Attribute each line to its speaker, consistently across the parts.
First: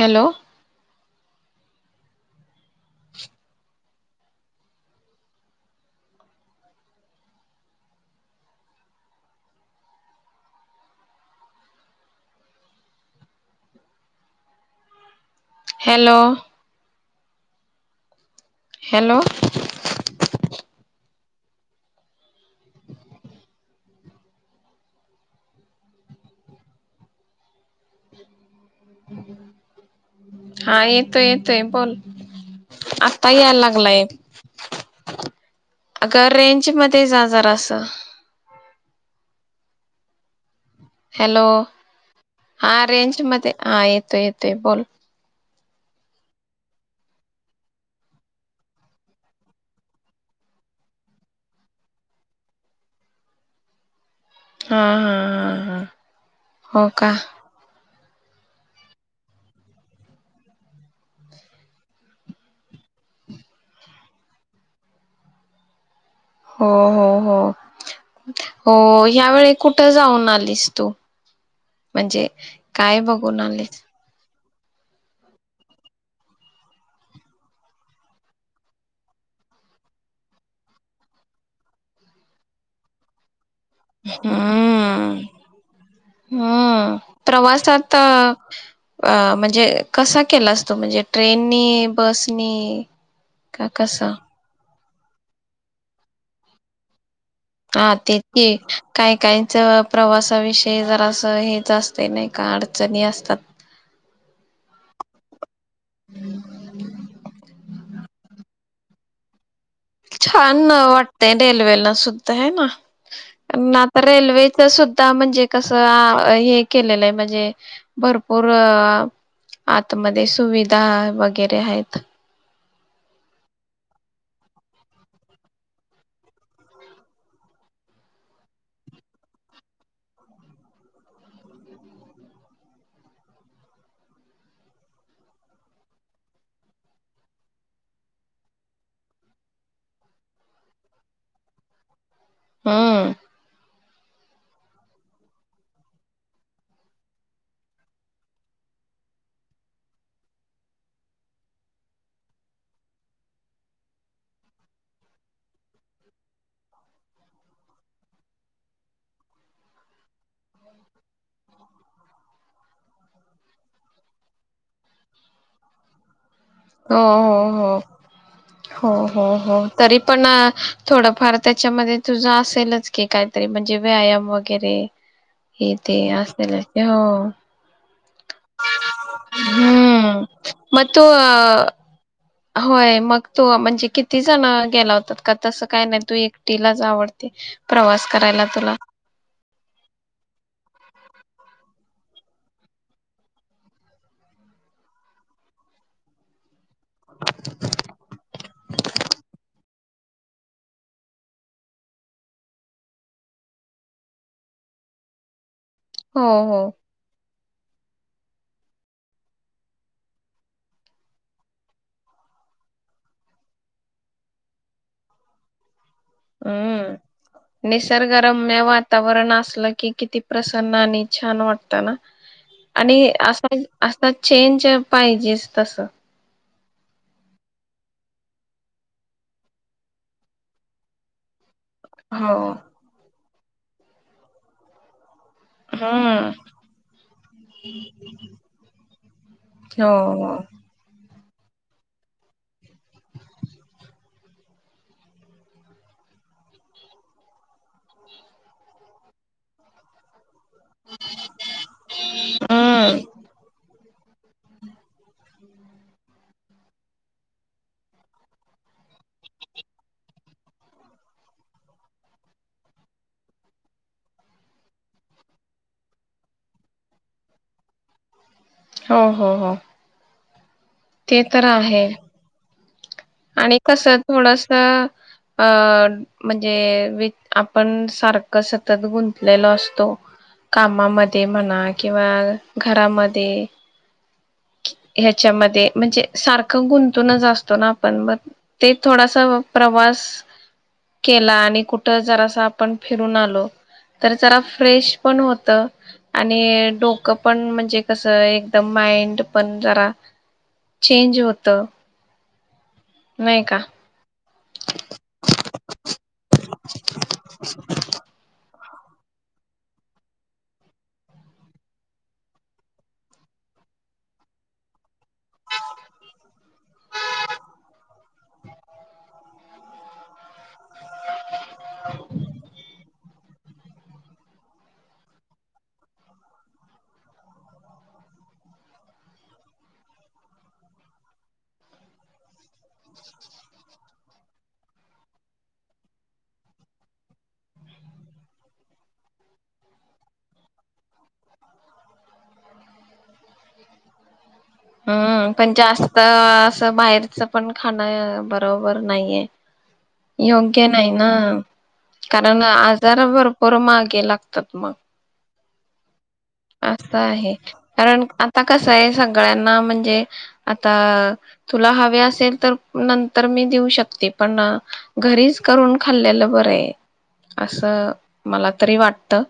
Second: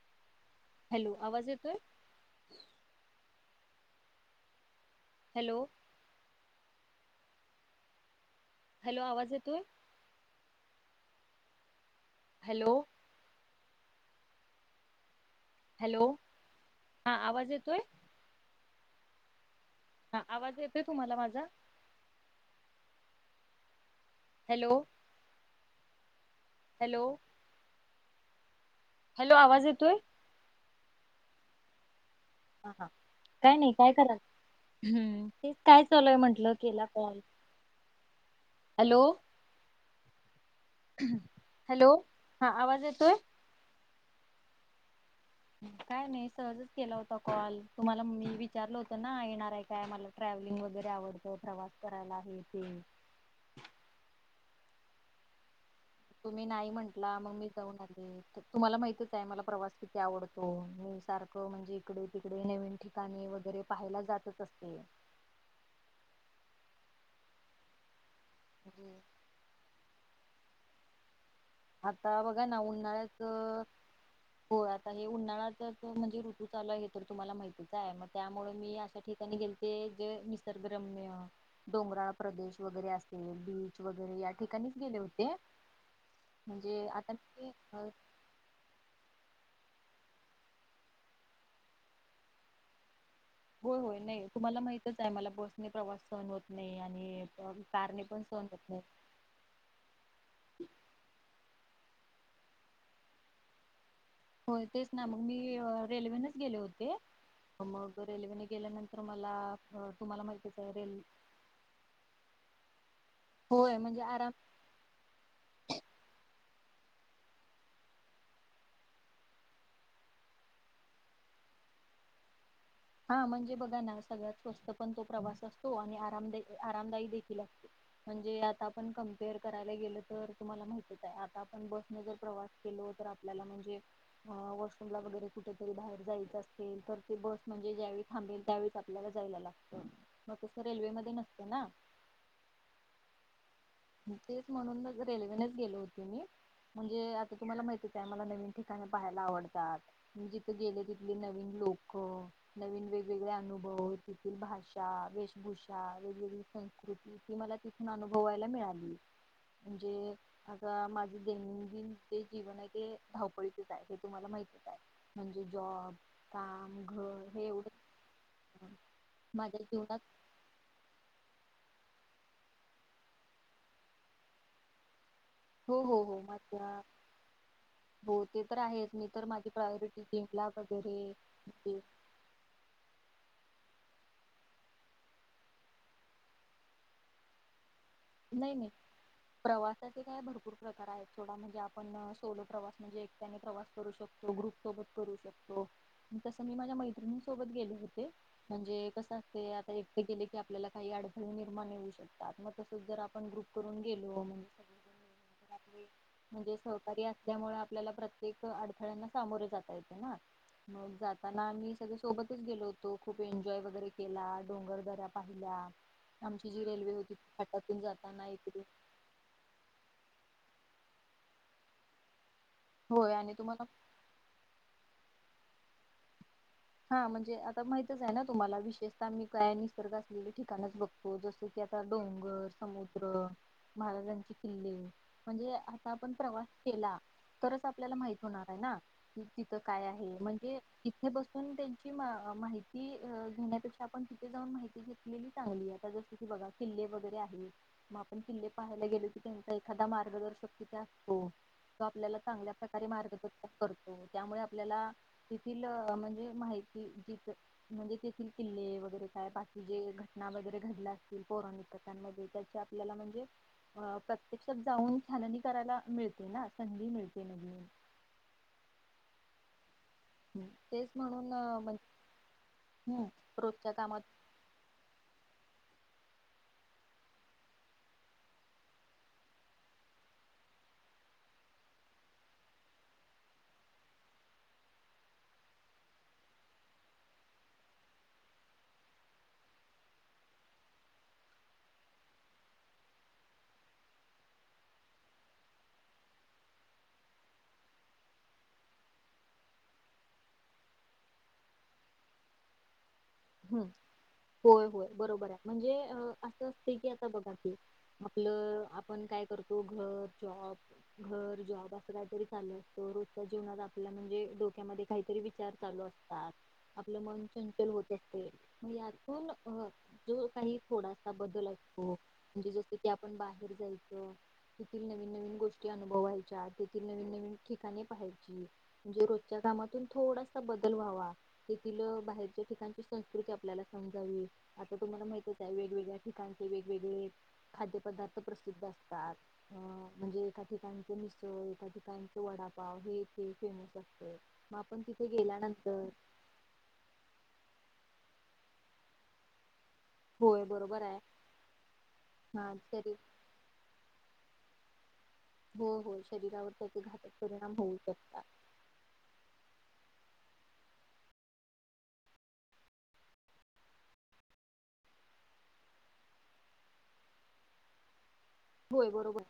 Speaker 1: Hello...
Speaker 2: hello, आवाज येतोय? Hello... hello.. आवाज येतोय? हॅलो..
Speaker 1: हॅ...
Speaker 2: हॅलो
Speaker 1: लो
Speaker 2: हा.. आवाज येतोय?
Speaker 1: हॅलो..
Speaker 2: हा.. आवाज येतोय तुम्हाला माझा? हॅलो हॅलो हॅलो आवाज येतोय?
Speaker 1: हा येतोय येतोय बोल.
Speaker 2: हा हा
Speaker 1: आता
Speaker 2: काय
Speaker 1: यायला
Speaker 2: नाही काय
Speaker 1: लागलाय
Speaker 2: करा हम् तेच काय चालूय
Speaker 1: अगं
Speaker 2: म्हंटलं केला कॉल.
Speaker 1: ह
Speaker 2: हॅलो
Speaker 1: हॅलो
Speaker 2: हॅलो
Speaker 1: हा
Speaker 2: आवाज येतोय
Speaker 1: रेंज मध्ये हा येत तोय येतोय बोल.
Speaker 2: काय नाही सहजच केला होता कॉल तुम्हाला मी विचारल होत ना येणार आहे काय मला ट्रॅव्हलिंग वगैरे आवडत प्रवास करायला हे ते.
Speaker 1: हा हा, हा हा.
Speaker 2: तुम्ही नाही
Speaker 1: हो का
Speaker 2: म्हटला मग मी जाऊन आली. तुम्हाला माहितच आहे मला प्रवास किती आवडतो मी सारखं म्हणजे इकडे तिकडे नवीन ठिकाणी वगैरे पाहायला जातच असते.
Speaker 1: हो हो हो हो
Speaker 2: म्हणजे
Speaker 1: ह्यावेळी कुठ जाऊन आले लीस्तु.
Speaker 2: आता
Speaker 1: म्हणजे
Speaker 2: बघा ना
Speaker 1: काय
Speaker 2: उन्हाळ्यात
Speaker 1: बघूनून आले.
Speaker 2: हो आता हे उन्हाळा तर म्हणजे ऋतू चालू आहे हे तर तुम्हाला माहितीच आहे मग त्यामुळे मी अशा ठिकाणी गेलते जे निसर्ग्रम्य डोंगराळ प्रदेश वगैरे असतील बीच वगैरे या ठिकाणीच गेले
Speaker 1: हम्म
Speaker 2: होते. म्हणजे
Speaker 1: हम्म
Speaker 2: आता मी
Speaker 1: प्रवासात म्हणजे कसा केला असतो म्हणजे ट्रेननी बसनी? का
Speaker 2: हो होय
Speaker 1: कसं
Speaker 2: नाही तुम्हाला माहित आहे मला बस नाही प्रवास सहन होत नाही आणि
Speaker 1: हा
Speaker 2: कारने
Speaker 1: ते
Speaker 2: पण सहन होत नाही
Speaker 1: काही काहीच प्रवासाविषयी जरा अस हे असते नाही का अडचणी असतात.
Speaker 2: होय तेच ना मग मी रेल्वेनेच गेले होते मग रेल्वेने गेल्यानंतर मला तुम्हाला माहितीच
Speaker 1: छान
Speaker 2: आहे रेल
Speaker 1: वाटतय रेल्वेला सुद्धा आहे ना.
Speaker 2: होय
Speaker 1: ना
Speaker 2: म्हणजे
Speaker 1: आता
Speaker 2: आराम
Speaker 1: रेल्वेच सुद्धा म्हणजे कसं हे केलेलं आहे म्हणजे भरपूर आतमध्ये सुविधा वगैरे आहेत.
Speaker 2: हा म्हणजे बघा ना सगळ्यात स्वस्त पण तो प्रवास असतो आणि आरामदा आरामदायी देखील असतो म्हणजे आता आपण कमपेअर करायला गेल तर तुम्हाला माहितीच आहे आता आपण बसने जर प्रवास केलो तर आपल्याला म्हणजे वॉशरूमला वगैरे कुठेतरी बाहेर जायचं असेल तर ते बस म्हणजे ज्यावेळी थांबेल त्यावेळी आपल्याला जायला लागत मग तसं रेल्वे मध्ये नसतं ना.
Speaker 1: हम्म.
Speaker 2: तेच म्हणून मग रेल्वेनेच गेलो होते मी म्हणजे आता तुम्हाला माहतीच आहे मला नवीन ठिकाणी पाहायला आवडतात जिथे गेले तिथली नवीन लोक नवीन वेगवेगळे अनुभव तिथील भाषा वेशभूषा वेगवेगळी संस्कृती ती मला तिथून अनुभवायला मिळाली. म्हणजे आता माझे दैनंदिन ते जीवन आहे धावपळीचेच आहे हे तुम्हाला माहित म्हणजे जॉब काम
Speaker 1: हो
Speaker 2: घर हे
Speaker 1: हो
Speaker 2: एवढं
Speaker 1: हो हो हो हो
Speaker 2: माझ्या जीवनात
Speaker 1: तरी पण थोडंफार त्याच्यामध्ये तुझं असेलच की काहीतरी म्हणजे व्यायाम वगैरे. हे
Speaker 2: हो हो
Speaker 1: ते
Speaker 2: हो
Speaker 1: असेल
Speaker 2: माझ्या
Speaker 1: हो.
Speaker 2: हो ते तर आहेच मी तर माझी प्रायोरिटी
Speaker 1: हम्म
Speaker 2: जिंमला
Speaker 1: मग
Speaker 2: वगैरे
Speaker 1: तू तो म्हणजे किती जण गेला होतात का तसं काय नाही तू एकटीलाच आवडते. प्रवास करायला
Speaker 2: नाही नाही
Speaker 1: तुला
Speaker 2: प्रवासाचे काय भरपूर प्रकार आहेत. सोडा म्हणजे आपण सोलो प्रवास म्हणजे एकट्याने प्रवास करू शकतो, ग्रुपसोबत करू शकतो, तसं मी मैत्रिणींसोबत गेले होते म्हणे कस असत एकटी गेले की आपल्याला काही अडथळे निर्माण होऊ शकतात मग जर आपण ग्रुप करून गेलो. मग
Speaker 1: हो
Speaker 2: म्हणजे
Speaker 1: हो
Speaker 2: सहकारी अस त्यामुळे आपल्याला प्रत्येक अडथळ्यांना सामोरे जाता येते ना मग जाताना आम्ही सगळे सोबतच गेलो होतो खूप एन्जॉय वगैरे केला. डोंगरदऱ्या पाहिल्या. आमची जी रेल्वे
Speaker 1: हम्म
Speaker 2: होती घाटातून जाताना एक
Speaker 1: निसर्गरम्य वातावरण असलं की किती प्रसन्न आणि छान वाटत ना. आणि
Speaker 2: होय
Speaker 1: असा
Speaker 2: तुम्हाला
Speaker 1: असा चेंज पाहिजेच तसं.
Speaker 2: हा म्हणजे आता माहितच आहे ना तुम्हाला विशेषतः मी काय निसर्ग असलेले ठिकाणच बघतो जस की आता डोंगर,
Speaker 1: हो.
Speaker 2: समुद्र महाराजांची किल्ले. म्हणजे आता आपण
Speaker 1: हम्म
Speaker 2: प्रवास केला तरच आपल्याला माहित होणार आहे ना, तिथं काय
Speaker 1: हो
Speaker 2: आहे
Speaker 1: हो
Speaker 2: म्हणजे हे बघ पण त्यांची म माहिती अ घेण्यापेक्षा आपण तिथे जाऊन माहिती घेतलेली चांगली आता जसं की बघा किल्ले वगैरे आहेत मग आपण किल्ले पाहायला गेलो की त्यांचा एखादा मार्गदर्शक तिथे असतो. तो आपल्याला चांगल्या प्रकारे
Speaker 1: हम्म
Speaker 2: मार्गदशक कर तो त्यामुळे आपल्याला तेथील म्हणजे माहिती तिथं म्हणजे तेथील किल्ले वगैरे काय बाकी जे घटना वगैरे घडल्या असतील पौराणिक कथांमधील त्याची आपल्याला म्हणजे अ प्रत्यक्षात जाऊन छाननी करायला मिळते ना? संधी मिळते नवीन.
Speaker 1: हो हो हो.
Speaker 2: हम्म. तेच
Speaker 1: ते
Speaker 2: म्हणून
Speaker 1: तर
Speaker 2: म्हण
Speaker 1: आहे. आणि कसं थोडसं अ म्हणजे विट आपण सारखं सतत गुंतलेलो असतो कामामध्ये म्हणा किंवा घरामध्ये ह्याच्यामध्ये म्हणजे सारखं गुंतूनच असतो ना आपण मग ते थोडासा प्रवास केला आणि कुठं जरासं आपण फिरून आलो तर जरा फ्रेश पण होतं, आणि डोकं पण म्हणजे कसं एकदम माइंड पण जरा चेंज होतं. नाही का?
Speaker 2: हम्म होय होय बरोबर आहे. म्हणजे असं असते की आता बघा की आपलं आपण काय करतो घर जॉब, घर जॉब, अस काहीतरी चालू असत रोजच्या जीवनात आपल्या म्हणजे डोक्यामध्ये काहीतरी विचार चालू असतात. आपलं मन चचल होत. यातून जो काही थोडासा बदल असतो म्हणजे जस की आपण बाहेर जायचं तेथील नवीन-नवीन गोष्टी अनुभवायच्या तेथील नवीन-नवीन ठिकाणे पाहायची, म्हणजे रोजच्या कामातून थोडासा बदल व्हावा तेथील बाहेरच्या ठिकाण. संस्कृती आपल्याला समजावी आता तुम्हाला माहितच आहे वेगवेगळ्या ठिकाणचे वेगवेगळे खाद्य पदार्थ प्रसिद्ध असतात. अ म्हणजे एका ठिकाणचे मिसळ एका ठिकाणचे वडापाव हे तेे फेमस असते. मग आपण तिथे
Speaker 1: हम्म पण
Speaker 2: गेल्यानंतर
Speaker 1: जास्त अस बाहेरच पण खाण बरोबर नाही आहे.
Speaker 2: होय
Speaker 1: योग्य
Speaker 2: बरोबर
Speaker 1: नाही
Speaker 2: आहे
Speaker 1: ना. कारण
Speaker 2: हा शरीर
Speaker 1: आजार भरपूर मागे लाग तत मग.
Speaker 2: हो हो.
Speaker 1: अस आहे कारण आता कस आहे सगळ्यांना म्हणजे आता तुला हवे असेल तर नंतर मी देऊ शकते. पण घरीच करून खाल्लेलं बरं आहे. असं मला तरी
Speaker 2: होय
Speaker 1: वाटत.
Speaker 2: बरोबर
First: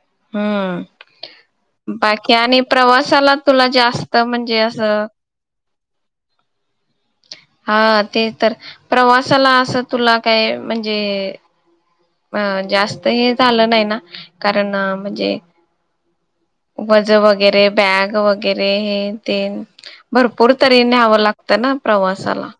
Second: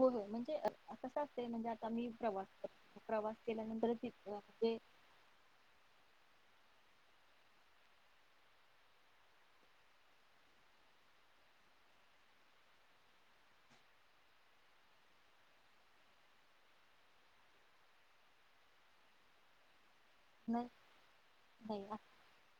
Speaker 2: होय, होय म्हणजे
Speaker 1: हम्म.
Speaker 2: कसं असतंय म्हणजे आता मी
Speaker 1: बाकी आणि प्रवासाला
Speaker 2: प्रवास-प्रवास
Speaker 1: तुला
Speaker 2: केल्यानंतर
Speaker 1: जास्त
Speaker 2: म्हणजे
Speaker 1: असं हा ते तर प्रवासाला असं तुला काय म्हणजे अ जास्त हे झालं नाही ना कारण म्हणजे वज वगैरे बॅग वगैरे हे तेन. भरपूर
Speaker 2: न-
Speaker 1: तरी न्यावं लागतं ना
Speaker 2: नाही
Speaker 1: प्रवासाला.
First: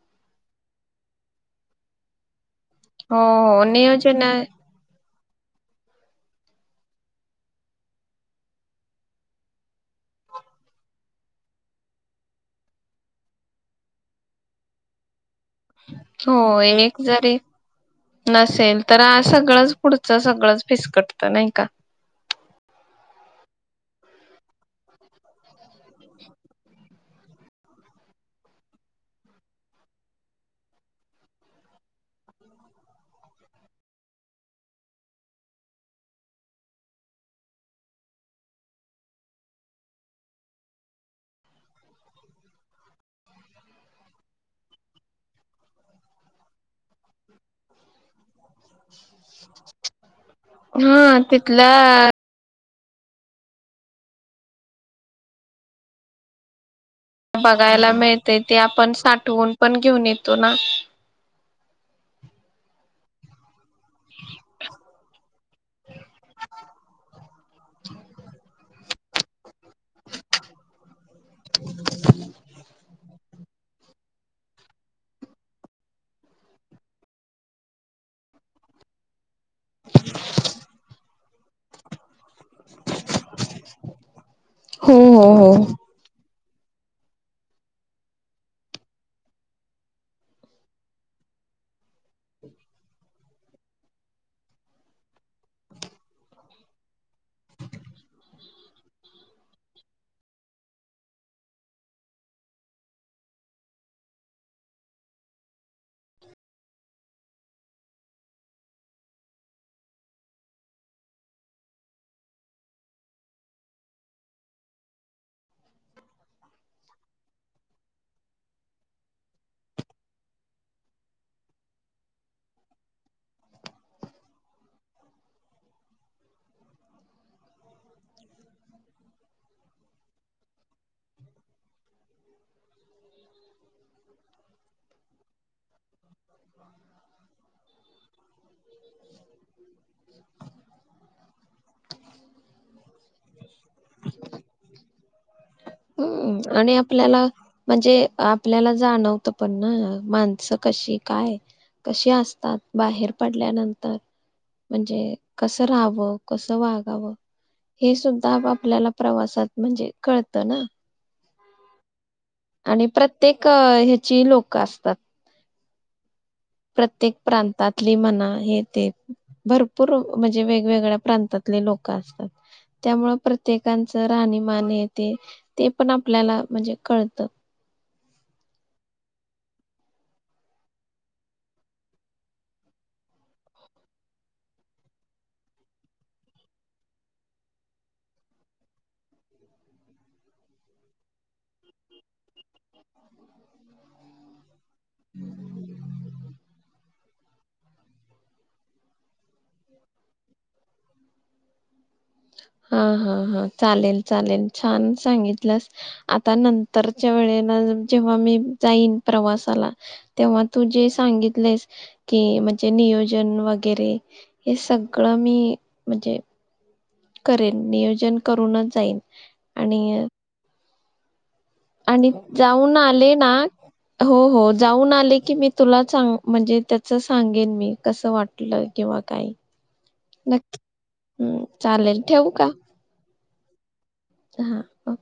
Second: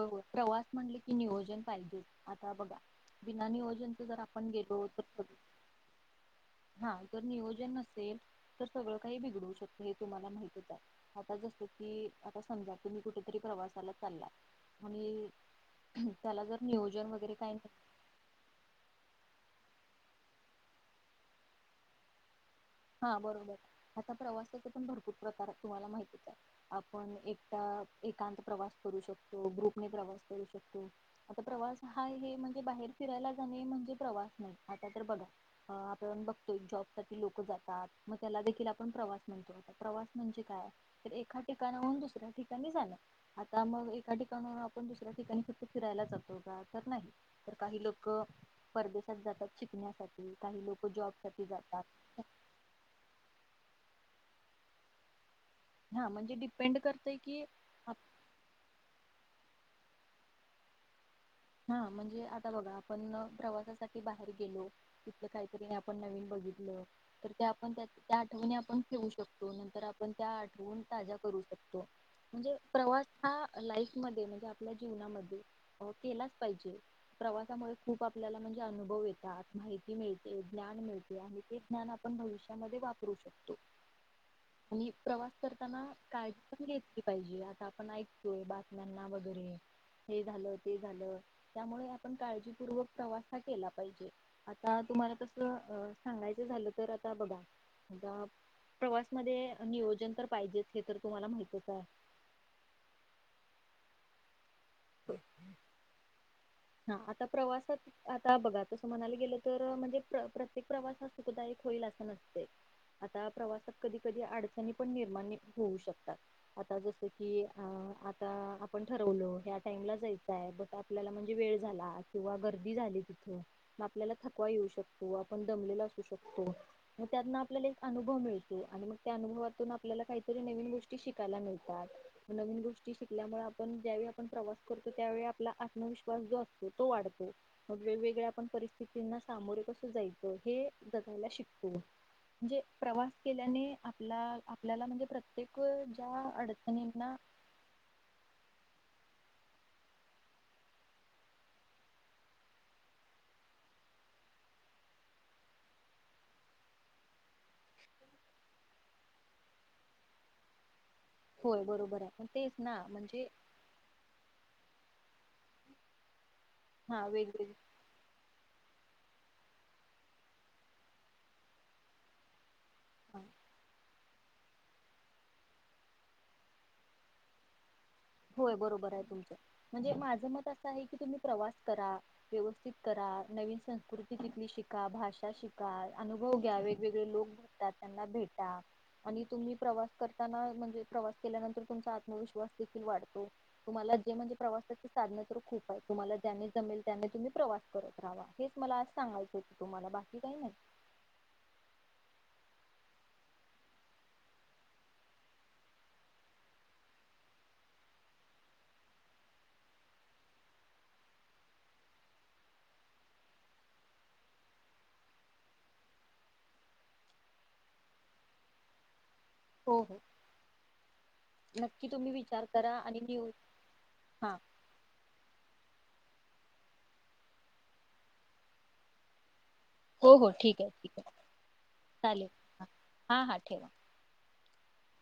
Speaker 2: हो होय प्रवास म्हणलं की नियोजन पाहिजे आ ता बघा
Speaker 1: हो
Speaker 2: विना
Speaker 1: हो
Speaker 2: नियोजन जर आपण गेलोत हां जर नियोजन नसेल तर सगळं काही बिघडू शकतं हे तुम्हाला माहितच आहे. आता जसं की आता समजा तुम्ही कुठेतरी प्रवासाला चाललाय आणि
Speaker 1: हो
Speaker 2: त्याला जर
Speaker 1: एक
Speaker 2: नियोजन वगैरे
Speaker 1: जरी
Speaker 2: काही
Speaker 1: नसेल तर आ सगळंच पुढचं सगळंच फिसकटत नाही का?
Speaker 2: हा बरोबर आता प्रवासाचा पण भरपूर प्रकार तुम्हाला माहतीच आहे. आपण एकट एकांत प्रवास करू शकतो, ग्रुपने प्रवास करू शकतो. आता प्रवास हा हे म्हणजे बाहेर फिरायला जाणे म्हणजे प्रवास नाही. आता तर बघा, आपण बघतोय जॉब साठी लोक जात तात मग त्याला देखील आपण प्रवास म्हणतो. आता प्रवास म्हणजे काय? तर एका ठिकाणाहून दुसऱ्या ठिकाणी जानं आता मग एका ठिकाणाहून आपण दुसऱ्या ठिकाणी फक्त फिरायला जातो का? तर नाही. तर काही लोक परदेशात जातात शिकण्यासाठी काही लोक जॉब
Speaker 1: हा
Speaker 2: साठी
Speaker 1: तिथलं
Speaker 2: जातात. हा म्हणजे डिपेंड कर
Speaker 1: बघायला मिळते ते आपण साठ ठवुन पण घेऊन येतो ना.
Speaker 2: हा म्हणजे आता बघा आपण प्रवासासाठी बाहेर गेलो तिथ काहीतरी आपण नवीन बघितलं तर त्या आपण त्या त्या आठवणी आपण घेऊ शकतो. तर आपण त्या आठवून ताज्या करू शकतो. म्हणजे प्रवास हा लाईफ मध्ये म्हणजे आपल्या जीवनामध्ये केलाच पाहीजे प्रवासामुळे खूप आपल्याला म्हणजे अनुभव येतात, माहिती मिळते, ज्ञान मिळते, आणि ते ज्ञान आपण भविष्यामध्ये वापर रु शकतो आणि
Speaker 1: हो
Speaker 2: प्रवास
Speaker 1: हो हो
Speaker 2: करताना काय घेतली पाहिजे आता आपण ऐकतोय, बातम्यांना वगैरे हे झालं, ते झालं. त्यामुळे आपण काळजीपूर्वक प्रवास हा केला पाहिजे. आता तुम्हाला तसं सांगायचं झालं तर आता बघा प्रवास मध्ये नियोजन तर पाहिजेच हे तर तुम्हाला माहितच आहे. हा आता प्रवासात आता बघा तस म्हणायला गेलं तर म्हणजे प्रत्येक प्रवास हा सुखदायक होईल असं नसतंय आता प्रवासात कधी कधी अडचणी पण निर्माण होऊ शकतात आता जस कि अ आता आपण ठरवल, - [inaudible] जायचाय बट आपल्याला म्हणजे वेळ झाला किंवा गर्दी झाली तिथं मग आपल्याला थकवा येऊ शकतो आपण दमलेला असू शकतो मग त्यातना आपल्याला एक अनुभव मिळतो आणि मग त्या अनुभवातून आपल्याला काहीतरी नवीन गोष्टी शिकायला मिळतात नवीन गोष्टी शिकल्यामुळे आपण ज्यावेळी आपण प्रवास फक्त त्यावेळी आपला आत्मविश्वास जो असतो तो वाढतो मग वेगवेगळ्या आपण परिस्थितींना सामोरे कसं जायचं हे जगायला शिकतो म्हणजे प्रवास केल्याने आपला आपल्याला म्हणजे प्रत्येक ज्या
Speaker 1: हम्म आणि
Speaker 2: अडचणींना
Speaker 1: जाणवत पण ना माणसं कशी काय कशी असतात बाहेर पडल्यानंतर म्हणजे कसं रहावं कसं वागावं हे सुद्धा आपल्याला प्रवासात म्हणजे कळत ना
Speaker 2: होय बरोबराय
Speaker 1: आणि प्रत्येक ह्याची लोक असतात.
Speaker 2: हा
Speaker 1: प्रत्येक
Speaker 2: वेगवेग
Speaker 1: प्रांतातली मना हे ते, - भरपूर म्हणजे वेगवेगळ्या प्रांतातले लोकं असतात. त्यामुळे
Speaker 2: हा
Speaker 1: प्रत्येकानं [inaudible] राहणीमान येते ते पण आपल्याला म्हणजे कळतं
Speaker 2: होय बरोबर आहे तुमचं म्हणजे माझं मत असं आहे की तुम्ही प्रवास करा व्यवस्थित करा नवीन संस्कृती तिथली शिका भाषा शिका अनुभव घ्या वेगवेगळे लोक भेटतात त्यांना भेटा आणि तुम्ही प्रवास करताना म्हणजे प्रवास केल्यानंतर तुमचा आत्मविश्वास [inaudible] तु्हाला जे म्हणजे प्रवासाची साधन तर खूप आहेत तुम्हाला ज्याने जमेल त्यानं तुम्ही प्रवास, - करत राहावा हेच मला अस सांगायचं होतं तुम्हाला बाकी काही नाही
Speaker 1: हा हा हा चालेल चालेल छान सांगितलंस आता नंतरच्या वेळेला जेव्हा मी जाईन प्रवासाला तेव्हा तू जे सांगितलयस कि म्हणजे नियोजन वगैरे हे सगळं मी म्हजे करेल नियोजन करूनच जाईन
Speaker 2: हो हो
Speaker 1: आणिय
Speaker 2: नक्की
Speaker 1: आणि
Speaker 2: तुम्ही विचार करा
Speaker 1: जाऊन
Speaker 2: आणि
Speaker 1: आले
Speaker 2: न्यू
Speaker 1: ना हो
Speaker 2: हा
Speaker 1: हो जाऊन आले की मी तुला, - [inaudible] म्हणजे त्याच सांगेन मी कसं वाटलं किंवा काही
Speaker 2: हो हो
Speaker 1: नक्की
Speaker 2: ठीकाय ठीकाय
Speaker 1: हम्म,
Speaker 2: चालेल
Speaker 1: ठेवू का
Speaker 2: हा हा हा ठेवा
Speaker 1: हा अ.